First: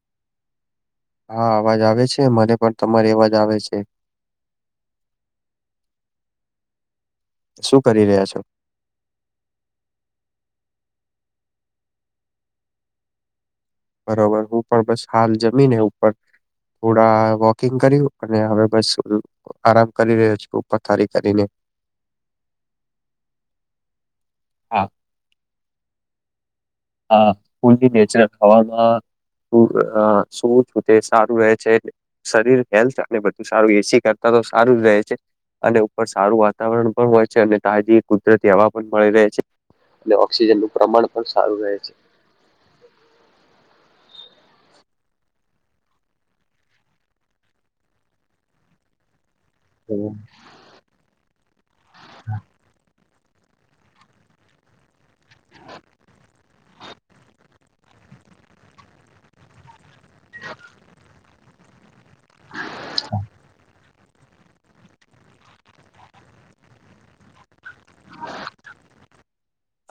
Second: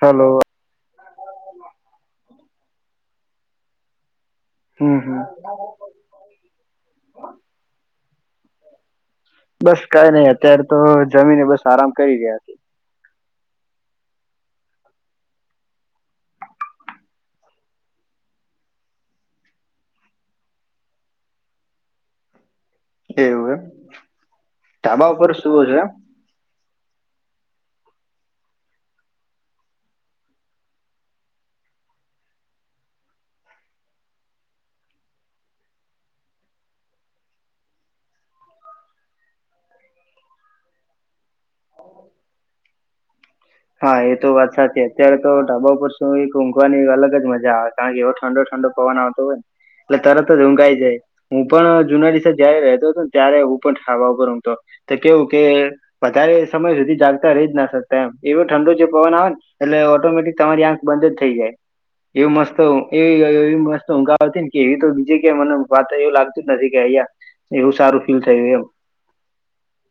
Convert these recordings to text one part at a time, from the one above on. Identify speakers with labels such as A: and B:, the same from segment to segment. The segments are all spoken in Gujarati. A: હલો.
B: હા અવાજ આવે છે મને પણ તમારી અવાજ આવે છે.
A: હમ હમ.
B: શું કરી રહ્યા છો?
A: બસ કઈ નઈ અત્યારે તો જમીને બસ આરામ કરી રહ્યા છે.
B: બરોબર હું પણ બસ હાલ જમીન ઉપર થોડા વોકિંગ કર્યું અને હવે બસ આરામ કરી રહ્યો છે ઉપર પીથારી કરીને.
A: એવું એમ
B: હા
A: ધાબા ઉપર સૂવો છો એમ.
B: આ ફૂલલી નેચરલ હવામાં. શું છું તે સારું રહે છે. શરીર હેલ્થ અને બધું સારું એસી કરતા તો સારું જ રહે છે. અને ઉપર સારું વાતાવરણ પણ હોય છે અને તાજી કુદરતી હવા પણ મળી રહે છે. અને ઓક્સિજન નું પ્રમાણ પણ સારું રહે છે.
A: હા એ તો વાત સાચી અત્યારે તો ઢાબા પર શું એક ઊંઘવાની અલગ જ મજા આવે. કારણ કે એવો ઠંડો ઠંડો પવન આવતો હોય ને
B: હમ
A: એટલે તરત જ ઊંઘાઈ જાય. હું પણ જુના દ [unintelligible] સાથે જયારે રહેતો હતો ને ત્યારે હું પણ ઢાબા ઉપર રેતો તો. તો કેવું કે વધારે સમય સુધી જાગતા રહી જ ના શકતા એમ. એવો ઠંડો જે પવન આવે ને એટલે ઓટોમેટિક તમારી આંખ બંધ જ થઈ જાય. એવું મસ્ત ઊંઘી ગયો એવી મસ્ત ને કે એવી તો બીજી ક મને વાત એવું લાગતું જ નથી કે અં એવું સારું ફીલ થયું એમ.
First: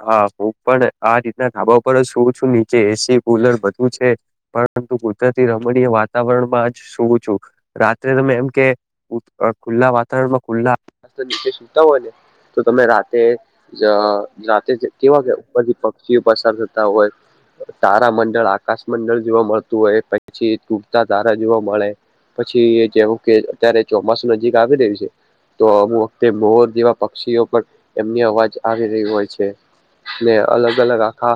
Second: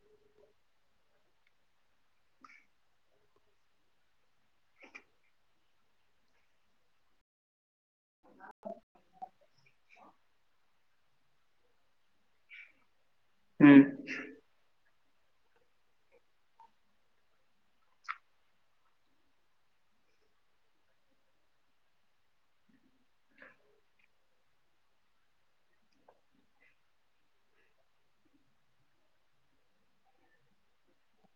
B: હા હું પણ આ રીતના ઢાબા પર સુવું છું નીચે એસી, કુલર બધું છે પરંતુ કુદરતી રમણીય વાતાવરણમાં જ સુવું છું. રાત્રે તમે એમ કે ખુલ્લા વાતાવરણમાં ખુલ્લાતા હોય ને તો તમે
A: હમ
B: રાતે જ કેવા કે બધી પક્ષીઓ પસાર થતા હોય. તારા મંડળ, આકાશ મંડળ જોવા મળતું હોય પછી તૂટતા તારા જોવા મળે. પછી જેવું કે અત્યારે ચોમાસું નજીક આવી રહ્યું છે તો અમુક વખતે મોર જેવા પક્ષીઓ પણ એમની અવાજ આવી રહી હોય છે. ને અલગ અલગ આખા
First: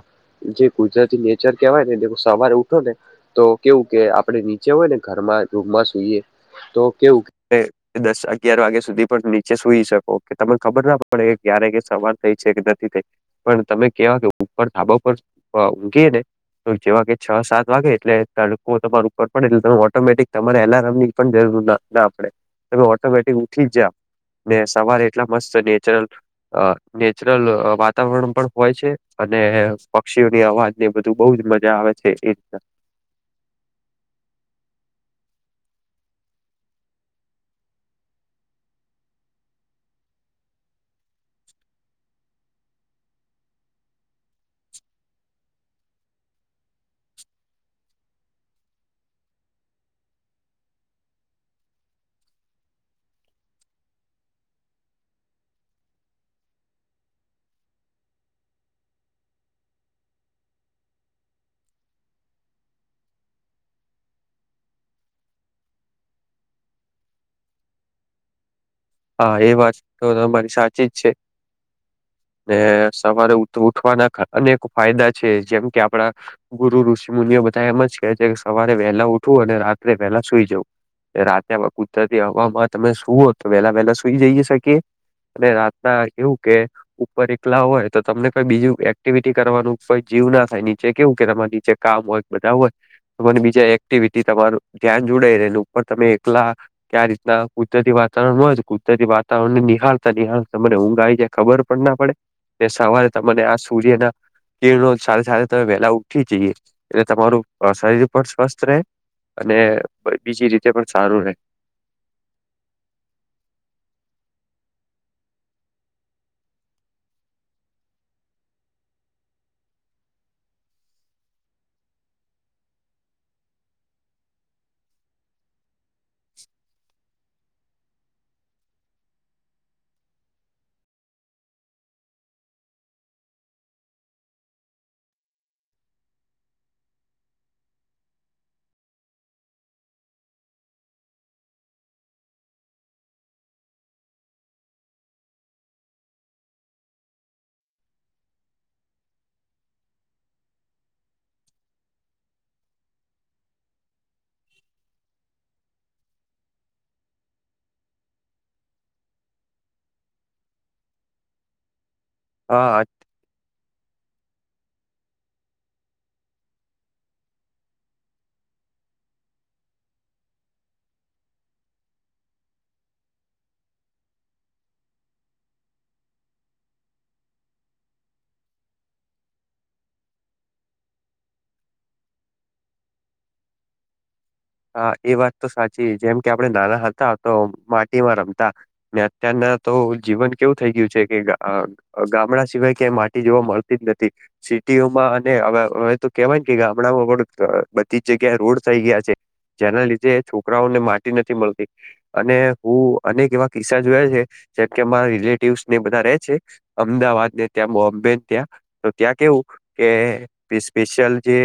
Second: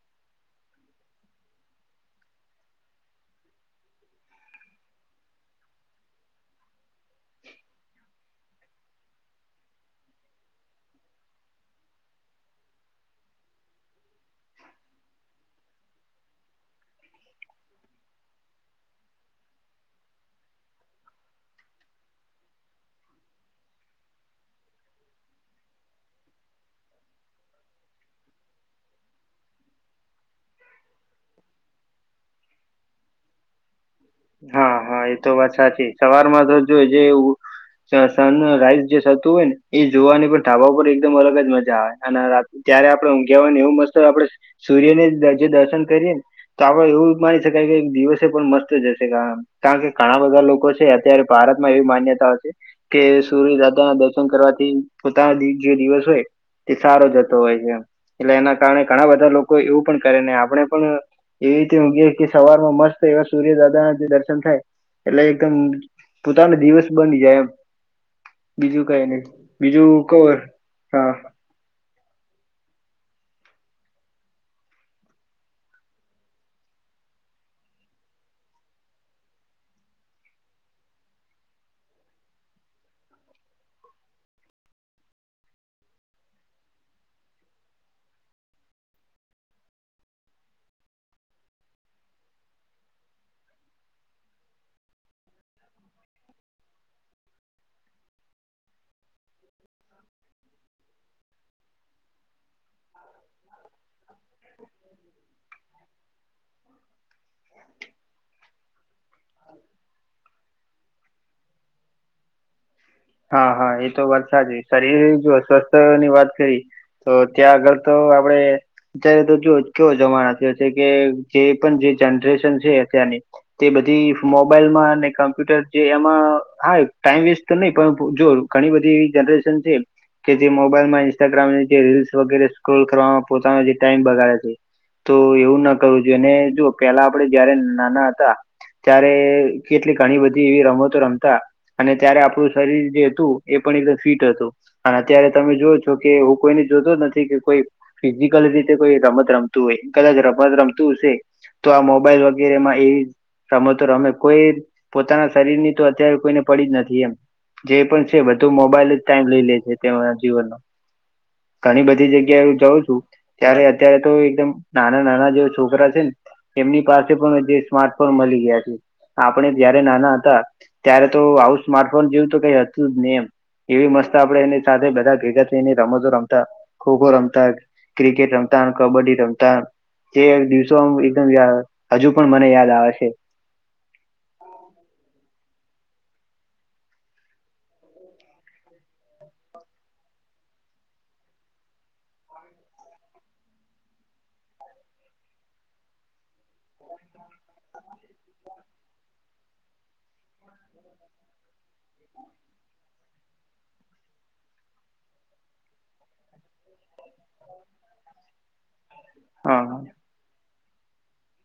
B: જે કુજરતી નેચર કેવાય ને સવારે ઉઠો ને તો કેવું કે આપણેે નીચે હોય ને ઘરમાં રૂમમાં સુઈએ તો કેવું કે દસ અગયાર વાગ્યા સુધી પણ નીચે સુઈ શકો તમને ખબર ના પડે ક્યારે કે સવાર થઈ છે કે નથી થઈ. પણ તમે કેવા કે ઉપર થાબા પર ઊંઘી ને તો જેવા કે છ સાત વાગે એટલે તડકો તમાર ઉપર પડે એટલે તમે ઓટોમેટિક તમારે અલાર્મ ની પણ જરૂર ના પડે તમે ઓટોમેટિક ઉઠી જ ને સવારે એટલા મસ્ત નેચર નેચરલ વાત વાતાવરણ પણ હોય છે અને પક્ષીઓની અવાજની બધું બહ જ મજા આવે છે એ રીતે.
A: હા હા એ તો વાત સાચી સવારમાં તો જો જે સન રાઈસ જે થતું હોય ને એ જોવાની પણ ધાવા પર એકદમ અલગ જ મજા આવે અને ત્યારે આપડે ઊઘવાને એવું મસ્ત આપડે સૂર્યને જે દર્શન કરીએ ને તો આપડે એવું માની શકાય કે દિવસે પણ મસ્ત જશે. કારણ કે ઘણા બધા લોકો છે અત્યારે ભારતમાં એવી માન્યતા છે કે સૂર્ય દાદા ના દર્શન કરવાથી પોતાના જે દિવસ હોય તે સારો જતો હોય છે એટલે એના કારણે ઘણા બધા લોકો એવું પણ કરેને આપણે પણ એવી રીતે કે સવારમાં મત એવા સૂર્યદાદા દર્શન થાય એટલે એકદમ પોતાનો દિવસ બની જાય એમ. બીજું કઈ નહી
B: હા એ વાત
A: બીજું
B: તો
A: કવ એમ
B: તમારી સાચી જ
A: હા.
B: છે ને સવારે ઉઠવાના અનેક ફાયદા છે જેમ કે આપડા ગુરુ ઋષિ મુનિઓ બધા એમ જ કે છે કે સવારે વહેહલા ઉઠવું અને રાત્રે વહેલા સુઈ જવું. રાતે કુદરતી હવામાં તમે સુ તો વેલા વહેલા સુઈ જઈએ [unintelligible] અને રાતના એવું કે. ઉપર એકલા હોય તો તમને કોઈ બીજું એક્ટિવિટી કરવાનું કોઈ જીવ ના થાય નીચે કેવું કે તમારે નીચે કામ હોય. બધા હોયને બીજા એક્ટિવિટી તમારું ધ્યાન જોડઈ રહે ઉપર તમે એકલા આ રીતના કુદરતી વાતાવરણ હોય કુદરતી વાતાવરણ નિહાળતા નિહાળતા મને ઊંઘ આવી ખબર પણ ના પડે સવારે તને આ સૂર્યના તે રોજ સાડા [unintelligible] વેલા ઉઠી જઈએ એટલે તમારું શરીર પણ સ્વસ્થ રહે અને બીજી રીતે પણ સારું રહે.
A: હા હા એ તો વાત સાચ શરીર જોસ્વસ્થ ની વાત કરી. તો ત્યાં આગળ તો આપડે. અત્યારે તો જો કેવો જમાના [unintelligible] છે, કે જે પણ જે જનરેશન છે, અત્યારની. તે બધી મોબાઈલ માં અને કમ્પ્યુટર જે એમાં હા ટાઈમ વેસ્ટ તો નહી. પણ જો ઘણી બધી એવી જનરેશન છે. કે જે મોબાઈલમાં ઇન્સ્ટાગ્રામની જે [unintelligible] વગેરે સ્ક્રોલ કરવામાં પોતાનો જે ટાઈમ બગાડે છે. તો એવું ના કરવું જોઈએ અને [unintelligible] પેલા આપડે જયારે નાના હતા. ત્યારે કેટલી ઘણી બધી એવી રમતો રમતા અને ત્યારે આપણું. શરીર જે હતું એ પણ એક ફિટ હતું. અને અત્યારે તમે જોવ છો કે હું કોઈને જોતો નથી કે કોઈ. ફિઝિકલ રીતે કોઈ રમત રમતું હોય કદાચ રમત રમતું હશે. તો આ મોબાઈલ વગેરેમાં એવી. રમતો રમે કોઈ પોતાના શરીર ની તો અત્યારે કોઈને પડી જ નથી એમ. જે પણ છે, બધુ મોબાઈલ જ ટાઈમ લઈ લે છે, તેમના જીવનમાં ઘણી બધી [unintelligible]
B: હા
A: જઉં છું ત્યારે અત્યારે તો એકદમ નાના નાના જે છોકરા છે, ને. એમની પાસે પણ જે સ્માર્ટફોન મળી ગયા છે. આપણે જયારે નાના હતા ત્યારે તો આવું સ્માર્ટફોન જેવું તો કઈ હતું જ ને એમ. એવી મસ્ત આપડે એની સાથે બધા [unintelligible] એની રમતો રમતા ખોખો રમતા. ક્રિકેટ રમતા કબડ્ડી રમતા. જે દિવસો એકદમ હજુ પણ મને યાદ આવે છે.
B: હા એ વાત તો સાચી જેમ કે આપડણે નાના હતા તો માટીમાં રમતા. અત્યારના તો જીવન કેવું થઇ ગયું છે, કે ગામડા સિવાય ક્યાંય માટી જોવા મળતી જ નથી સિટીઓમાં [unintelligible] હવે તો કેવાય. કે ગામડામાં પણ બધી જ જગ્યા રોડ થઇ ગયા છે. જેના લીધે છોકરાઓને માટી નથી મળતી અને હું. અનેક એવા કિસ્સા જોયા છે, જેમ કે અમારા રિલેટિવસ ને બધા [unintelligible] છે. અમદાવાદ ને ત્યાં બોમ્બે ને ત્યાં. તો ત્યાં કેવું
A: હા
B: કે
A: હા
B: સ્પેશિયલ જે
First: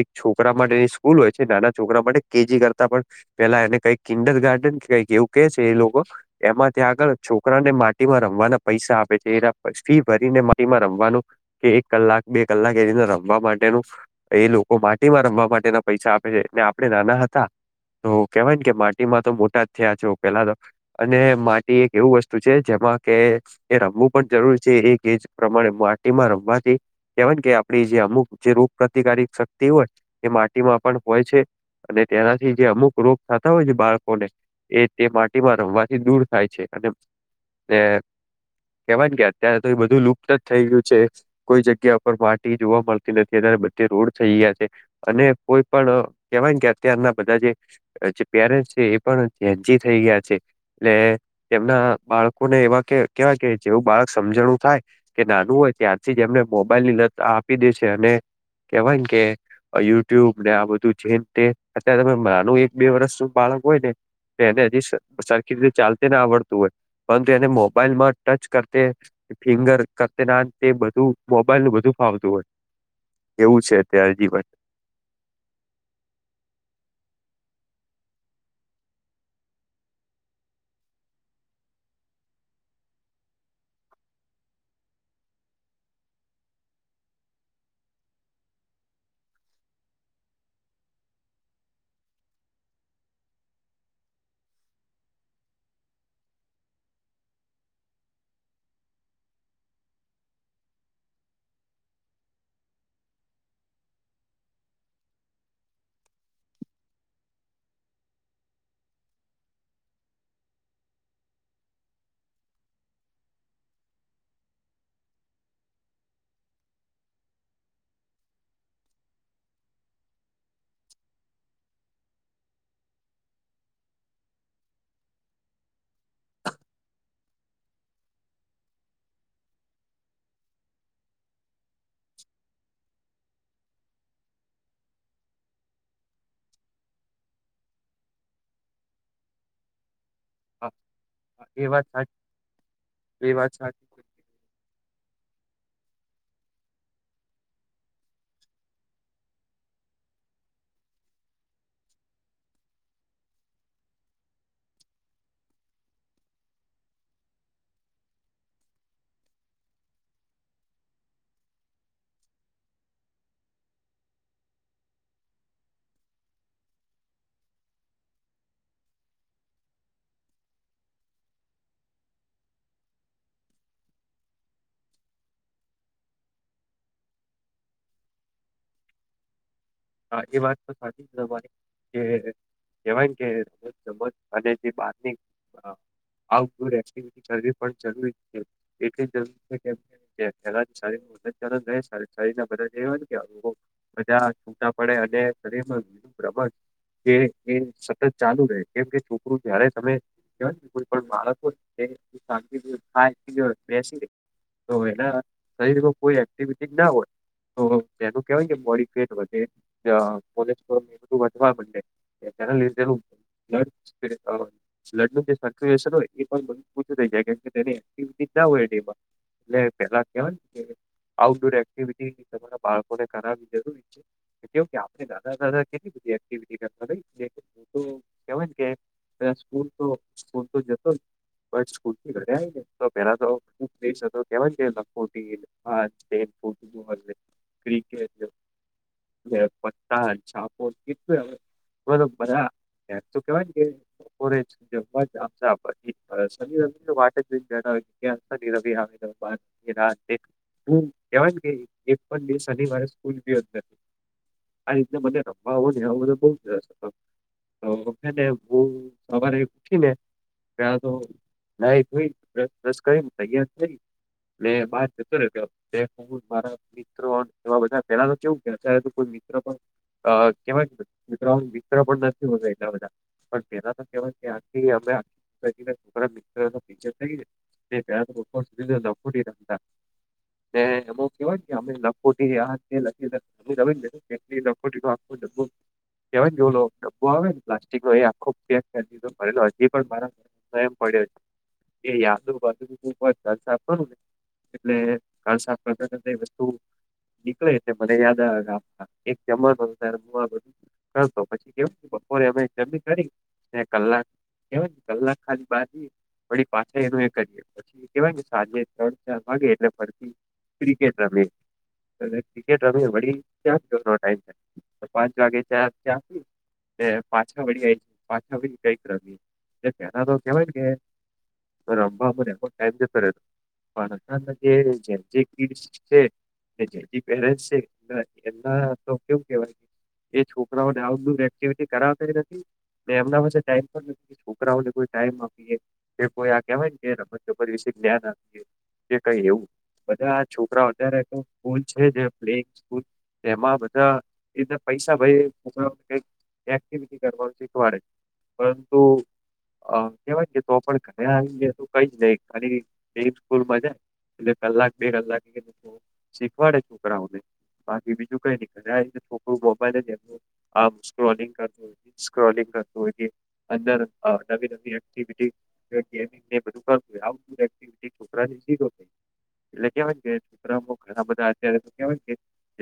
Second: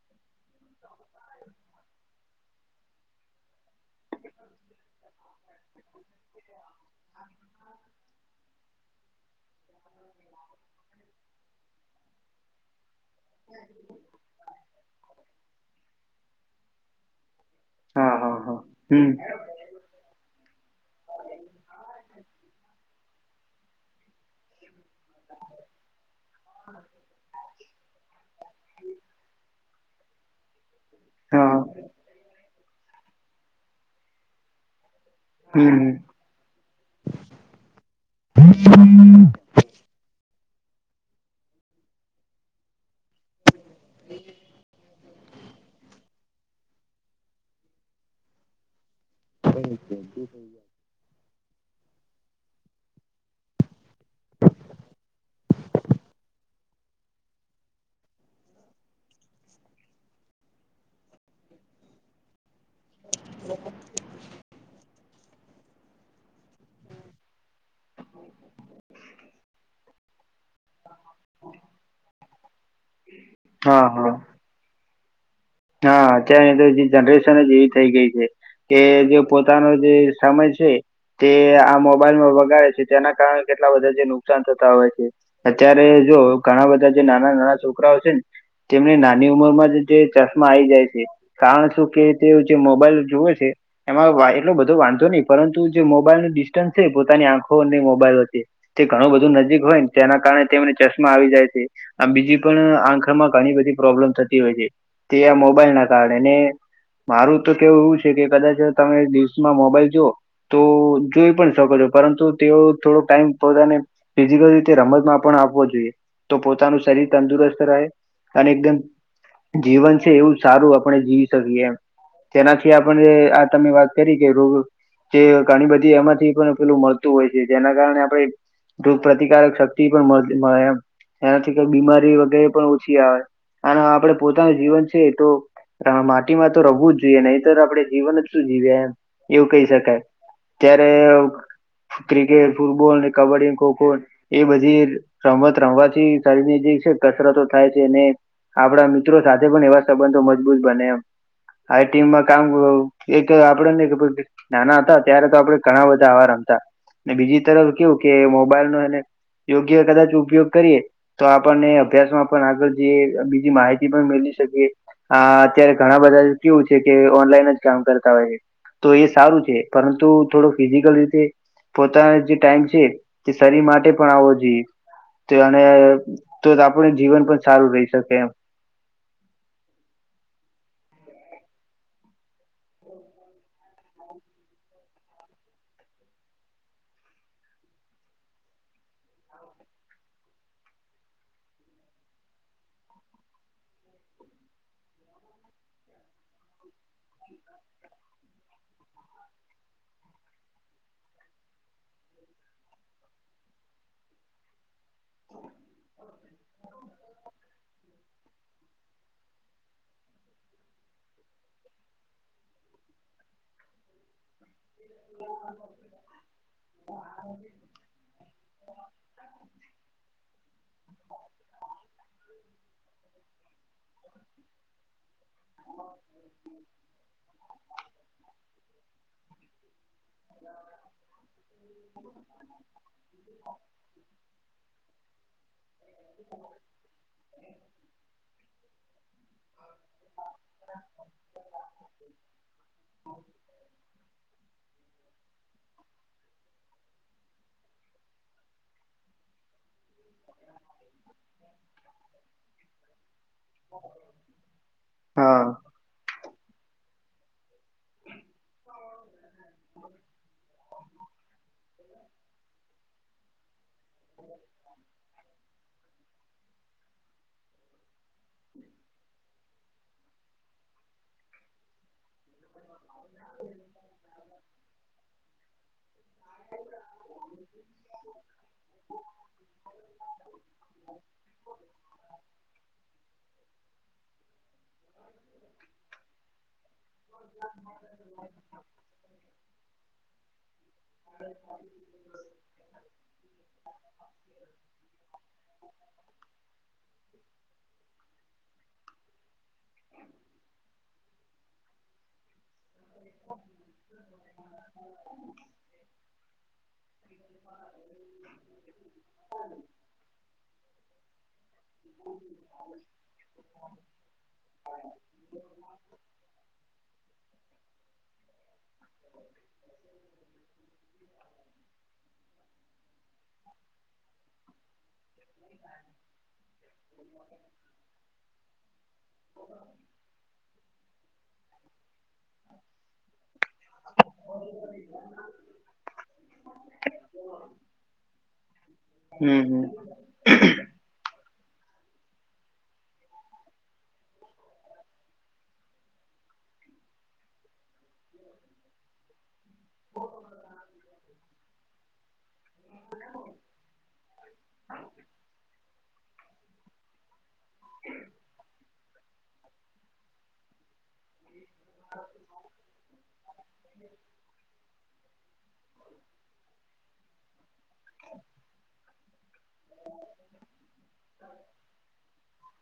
B: એક છોકરા માટેની સ્કૂલ હોય છે, નાના. છોકરા માટે કેજી કરતા પણ પેલા એને કઈક [unintelligible] ગાર્ડન કે કઈક એવું કે છે, એ લોકો. એમાં ત્યાં આગળ છોકરાને માટીમાં રમવાના પૈસા આપે છે, એના ફી ભરીને માટીમાં રમવાનું. કે એક કલાક બે કલાક એ રીને રમવા માટેનું. એ લોકો માટીમાં રમવા માટેના પૈસા આપે છે, ને આપણેે નાના હતા.
A: હા
B: તો
A: હા
B: કેવાય
A: હા
B: ને કે
A: હમ
B: માટીમાં તો મોટા જ થયા છો. પેલા તો અને માટી એક એવું વસ્તુ છે, જેમાં કે. એ રમવું પણ જરૂરી છે, એ [unintelligible] પ્રમાણે. રમવા [unintelligible] કે આપ જે અમુક જે રોગ પ્રતિકારક શક્તિ હોય એ. પણ હોય છે,
A: હા
B: અને તેનાથી જે અમુક રોગ થતા હોય છે, બાળકોને એ તે માટે. [unintelligible]
A: હમ
B: રમવાથી દૂર થાય છે, અને કેવા ગયા. ત્યારે તો એ બધું લુપ્ત જ થઈ ગયું છે. કોઈ જગ્યા પર માટી જોવા મળતી નથી [unintelligible] બધે રોડ થઈ ગયા છે, અને કોઈ પણ. કેવાય કે અત્યારના બધા જે પેરેન્ટ છે, એ પણ [unintelligible] થઈ ગયા છે. એટલે એના બાળકોને એવા કે કેવાય કે જેવું બાળક સમજણું થાય. કે નાનું હોય ત્યારથી જ એમને મોબાઈલ [unintelligible] આપી દેશે અને. કેવાય ને કે યુટ્યુબ ને આ બધું [unintelligible] જે [unintelligible] અત્યારે રે તમે [unintelligible] એક બે વર્ષ બાળક હોય ને. એને હજી સરખી રીતે ચાલતીને આવડતું હોય પરંતુ એને મોબાઈલમાં ટચ [unintelligible] ફિંગર કરત્યના તે બધું. મોબાઈલ નું બધું ફાવતું હોય એવું છે
A: હા હા
B: અત્યારે જીવન
A: હા અત્યારે તો જે જનરેશન જ એવી થઇ ગઈ છે કે જે પોતાનો જે સમય છે તે આ મોબાઈલમાં વગાડે છે તેના કારણે કેટલા બધા જે નુકસાન થતા હોય છે અત્યારે જો ઘણા બધા જે નાના નાના છોકરાઓ છે ને તેમને નાની ઉંમર માં જ ચશ્મા આ આવી જાય છે કારણ શું કે તે જે મોબાઈલ જુવે છે એમાં એટલો બધો વાંધો નહી પરંતુ જે મોબાઈલ ન ડિસ્ટન્સ છે પોતાની આંખો અને મોબાઈલ વચ્ચે તે ઘણું બધું નજીક હોયને તેના કારણે તેને ચશ્મા આવી જાય છે આ બીજી પણ આંખમાં ઘણી બધી પ્રોબ્લેમ થતી હોય છે તે આ મોબાઈલ ના કારણેને મારું તો કેવું એવું છે કે કદાચ તમે દિવસમાં મોબાઈલ જોુઓ તો જોઈ પણ શકો છો પરંતુ તેઓ થોડો ટાઈમ પોતાને ફિઝિકલ રીતે રમતમાં પણ આપવો જોઈએ તો પોતાનું શરીર તંદુરસ્ત રહે અને એકદમ જીવન છે એવું સારું આપણે જીવી શકીએ એમ તેનાથી આપણે આ તમે વાત કરી કે રો જે ઘણી બધી એમાંથી પણ પેલું મળતું હોય છે જેના કારણે આપણે તો પ્રતિકારક શક્તિ પણ મળે એમ એનાથી કઈ બીમારી વગેરે પણ ઓછી આવે અને આપડે પોતાનું જીવન છે તો માટીમાં તો રવું જ જોઈએ નહી તો આપડણે જીવન જ શું જીવીએ એમ એવું કહી શકાય
B: હા
A: ત્યારે
B: હા, એ વાત સાચી
A: ક્રિકેટ ફૂટબોલ
B: એ વાત
A: કબડ્ડી
B: સાચી
A: ખોખો એ બધી રમત રમવાથી શરીર ની જે છે કસરતો થાય છે અનેને આપણા મિત્રો સાથે પણ એવા સંબંધો મજબૂત બને એમ આ ટીમમાં કામ આપડે ને નાના હતા ત્યારે તો આપડે ઘણા બધા આવાર રમતા બીજી તરફ કેવું કે મોબાઈલ ન એને યોગ્ય કદાચ ઉપયોગ કરીએ તો આપણને અભ્યાસ માં પણ આગળ જે બીજી માહિતી પણ મેલી શકે હ અત્યારે ઘણા બધા કેવું છે કે ઓનલાઈન જ કામ કરતા હોય છે તો એ સારું છે પરંતુ થોડો ફિઝિકલ રીતે પોતાનો જે ટાઈમ છે તે શરીર માટે પણ આવવો જોઈએ તો તો આપણે જીવન પણ સારું રહી શકે એમ
B: હા એ વાત તો સાચી જની કે કેવાય કે રમત રમજ અને જે બારની ્ટિવિ કરવી પણ જરૂરી છે એટરૂરી મ શરીર મદદ હોય બધા પડે અને શરીરમાંીું પ્રબ જે એ સતત ચાલુ રહે કેમ કે છોકરું જય્યારે તમે કોઈ પણ બાળકો થાય બેસી તો એના શરીરમાં કોઈ એક્ટિવિટી ના હોય તો તેનું કેહેવાય ને બોડી ફેટ વગે પોધુંવાે લીધે લડનું જે શુ છેને એ પણ બધ પૂછું થઈ જાય કેમ કે તેને ી હોય એ ડમાં એટલે પેલા કેવાય આઉટડોર એક્ટિવિટી તમારા બાળકો ને કરાવવી જરૂરી છે કેવ કે આપણે દાદા દાદા કેટલી બધી એક્ટિવિટી કરવાું કેવાય કે ત સ્કૂલ તો સ્કૂલ તો જતો જ બ સ્કૂ ઘરે આવી ને તો પેલા તો કેવા લખોટી હા તે ફુટબોલ ક્રિકેટ [unintelligible] ઓરે છે જેવા શન રવિને વા જને જય શન રવિ આવે તું કેવા કે એક પણ દિવસ શનિવારે સ્કૂલ બંદર આ રીતના મને રબ
A: હા
B: હોો ને બધ બ તોખને હું સવારે ઉઠને ત તો લય રસ રસ કરી તૈયાર થ મે બાર જતો ને હ મારા મિત્રો એવા બધા પેલા તો કેવું કે અત્યારે કોઈ મિત્ર પણ કેવાય મિત્ર મિત્ર પણ નથી હોતો એટલા બધા પણ તેના તો કહેવાયથીરા મિક થ [unintelligible] ને અમુ કેવાય કે અમે નખોટી લખીને ને કેટલી લખ આખ ડબ્બું કેવાને જો ડબ્બો આવે ને પ્લા લો એ આખો પેક કરી દીધો ભરેલો હજી પણ મા એમ [unintelligible] એટલે કસા વસ્તુ નીકળે મને યાદ આવેતા જમવાનો ત્યારે હું આ બધું કરતો પછી કેવું બપોરે અમે જમી કરી કલાકવાય કલાક ખા બાાર વી પાછળ એ કરીએ પછી કેવાય સાંજે ત ચાર વાગે એટલે ફરતી ક્રિકેટ રમી ક્રિકેટ રમી વડી ટમ પાંચ વાગે ચ ચ પાછા વળય છે પાછાને કઈક રમ એટલે પેલા તો કેવાય ને કે રમવા મને એ ટાઈમ જ કરેતો [unintelligible] એમના તો કેવું કેવાય એ છોકરાઓને આઉટડોર એક્ટિવિટી કરાવતા નથી. એમના પાસે ટાઈમ પણ છોકરાઓને કોઈ ટાઈમ આપી જે કોઈ આ કહેવાય ને કે રમત ચપ વિશે જ્ઞાન આપ જે કઈ
A: હમ
B: એવું
A: હમ
B: બધા છોકરાઓ અત્યારે એક સ્કૂલ છે જે પ્લે સ્કૂલ એમાં બધા એ પૈસા ભ મોક ક એક્ટિવિટી કરવા શીખવાડે. પરંતુ અ કેવાય છે તો પણ ઘરે આવી જ તોું કઈ જ નઈ ખાલી સ્કૂલ માં જાય એટલે કલાક બે કલાક શીખવાડે છોકરાઓને બાકી બીજ ની છોકું મોબાઈલોલિંગ કર સ્ક્રોલિંગ કરતું હોય અંદર નવી નવી એક્ટિવિટી ગેમિંગ બધું કરુંઉડોર એક્ટિટી છોકરાની સીધ એટલે કેવાય છે કે છકરામ ઘણા બધા અત્યારે તો કેવાય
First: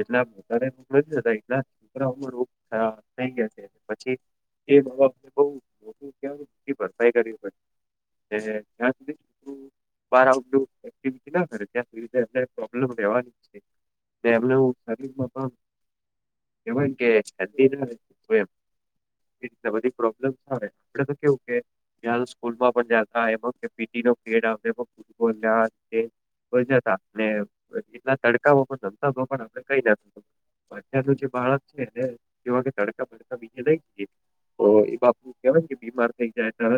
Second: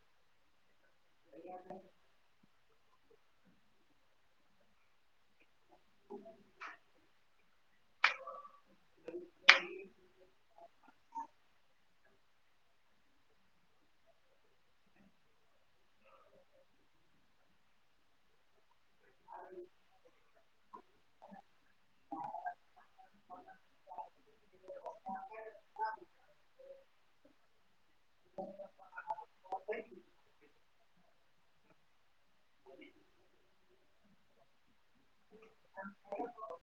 B: એટલા મો મોકલીતા એટલા રોગ થ થઈ ગયા છે પછી એ બાને ક ભરસાઈ કર પ જ્યાં સુધી સુધી એમને પ્રોબ્લેમ રહેવાની હ એ કે હદીના સ્વય એ રી બધી પ્રોબ્લેમ આવે આપડે તો કેવું કે [unintelligible] જ ને એટલા તડકા પણ રમતા પણ આપણે કઈ ના અત્યારનું જે બાળક છે ને જેવા કે તડકા બડકા બીજ લઈ જએ તો એ બાપ કેહેવાય કે બીમાર થઈ જાય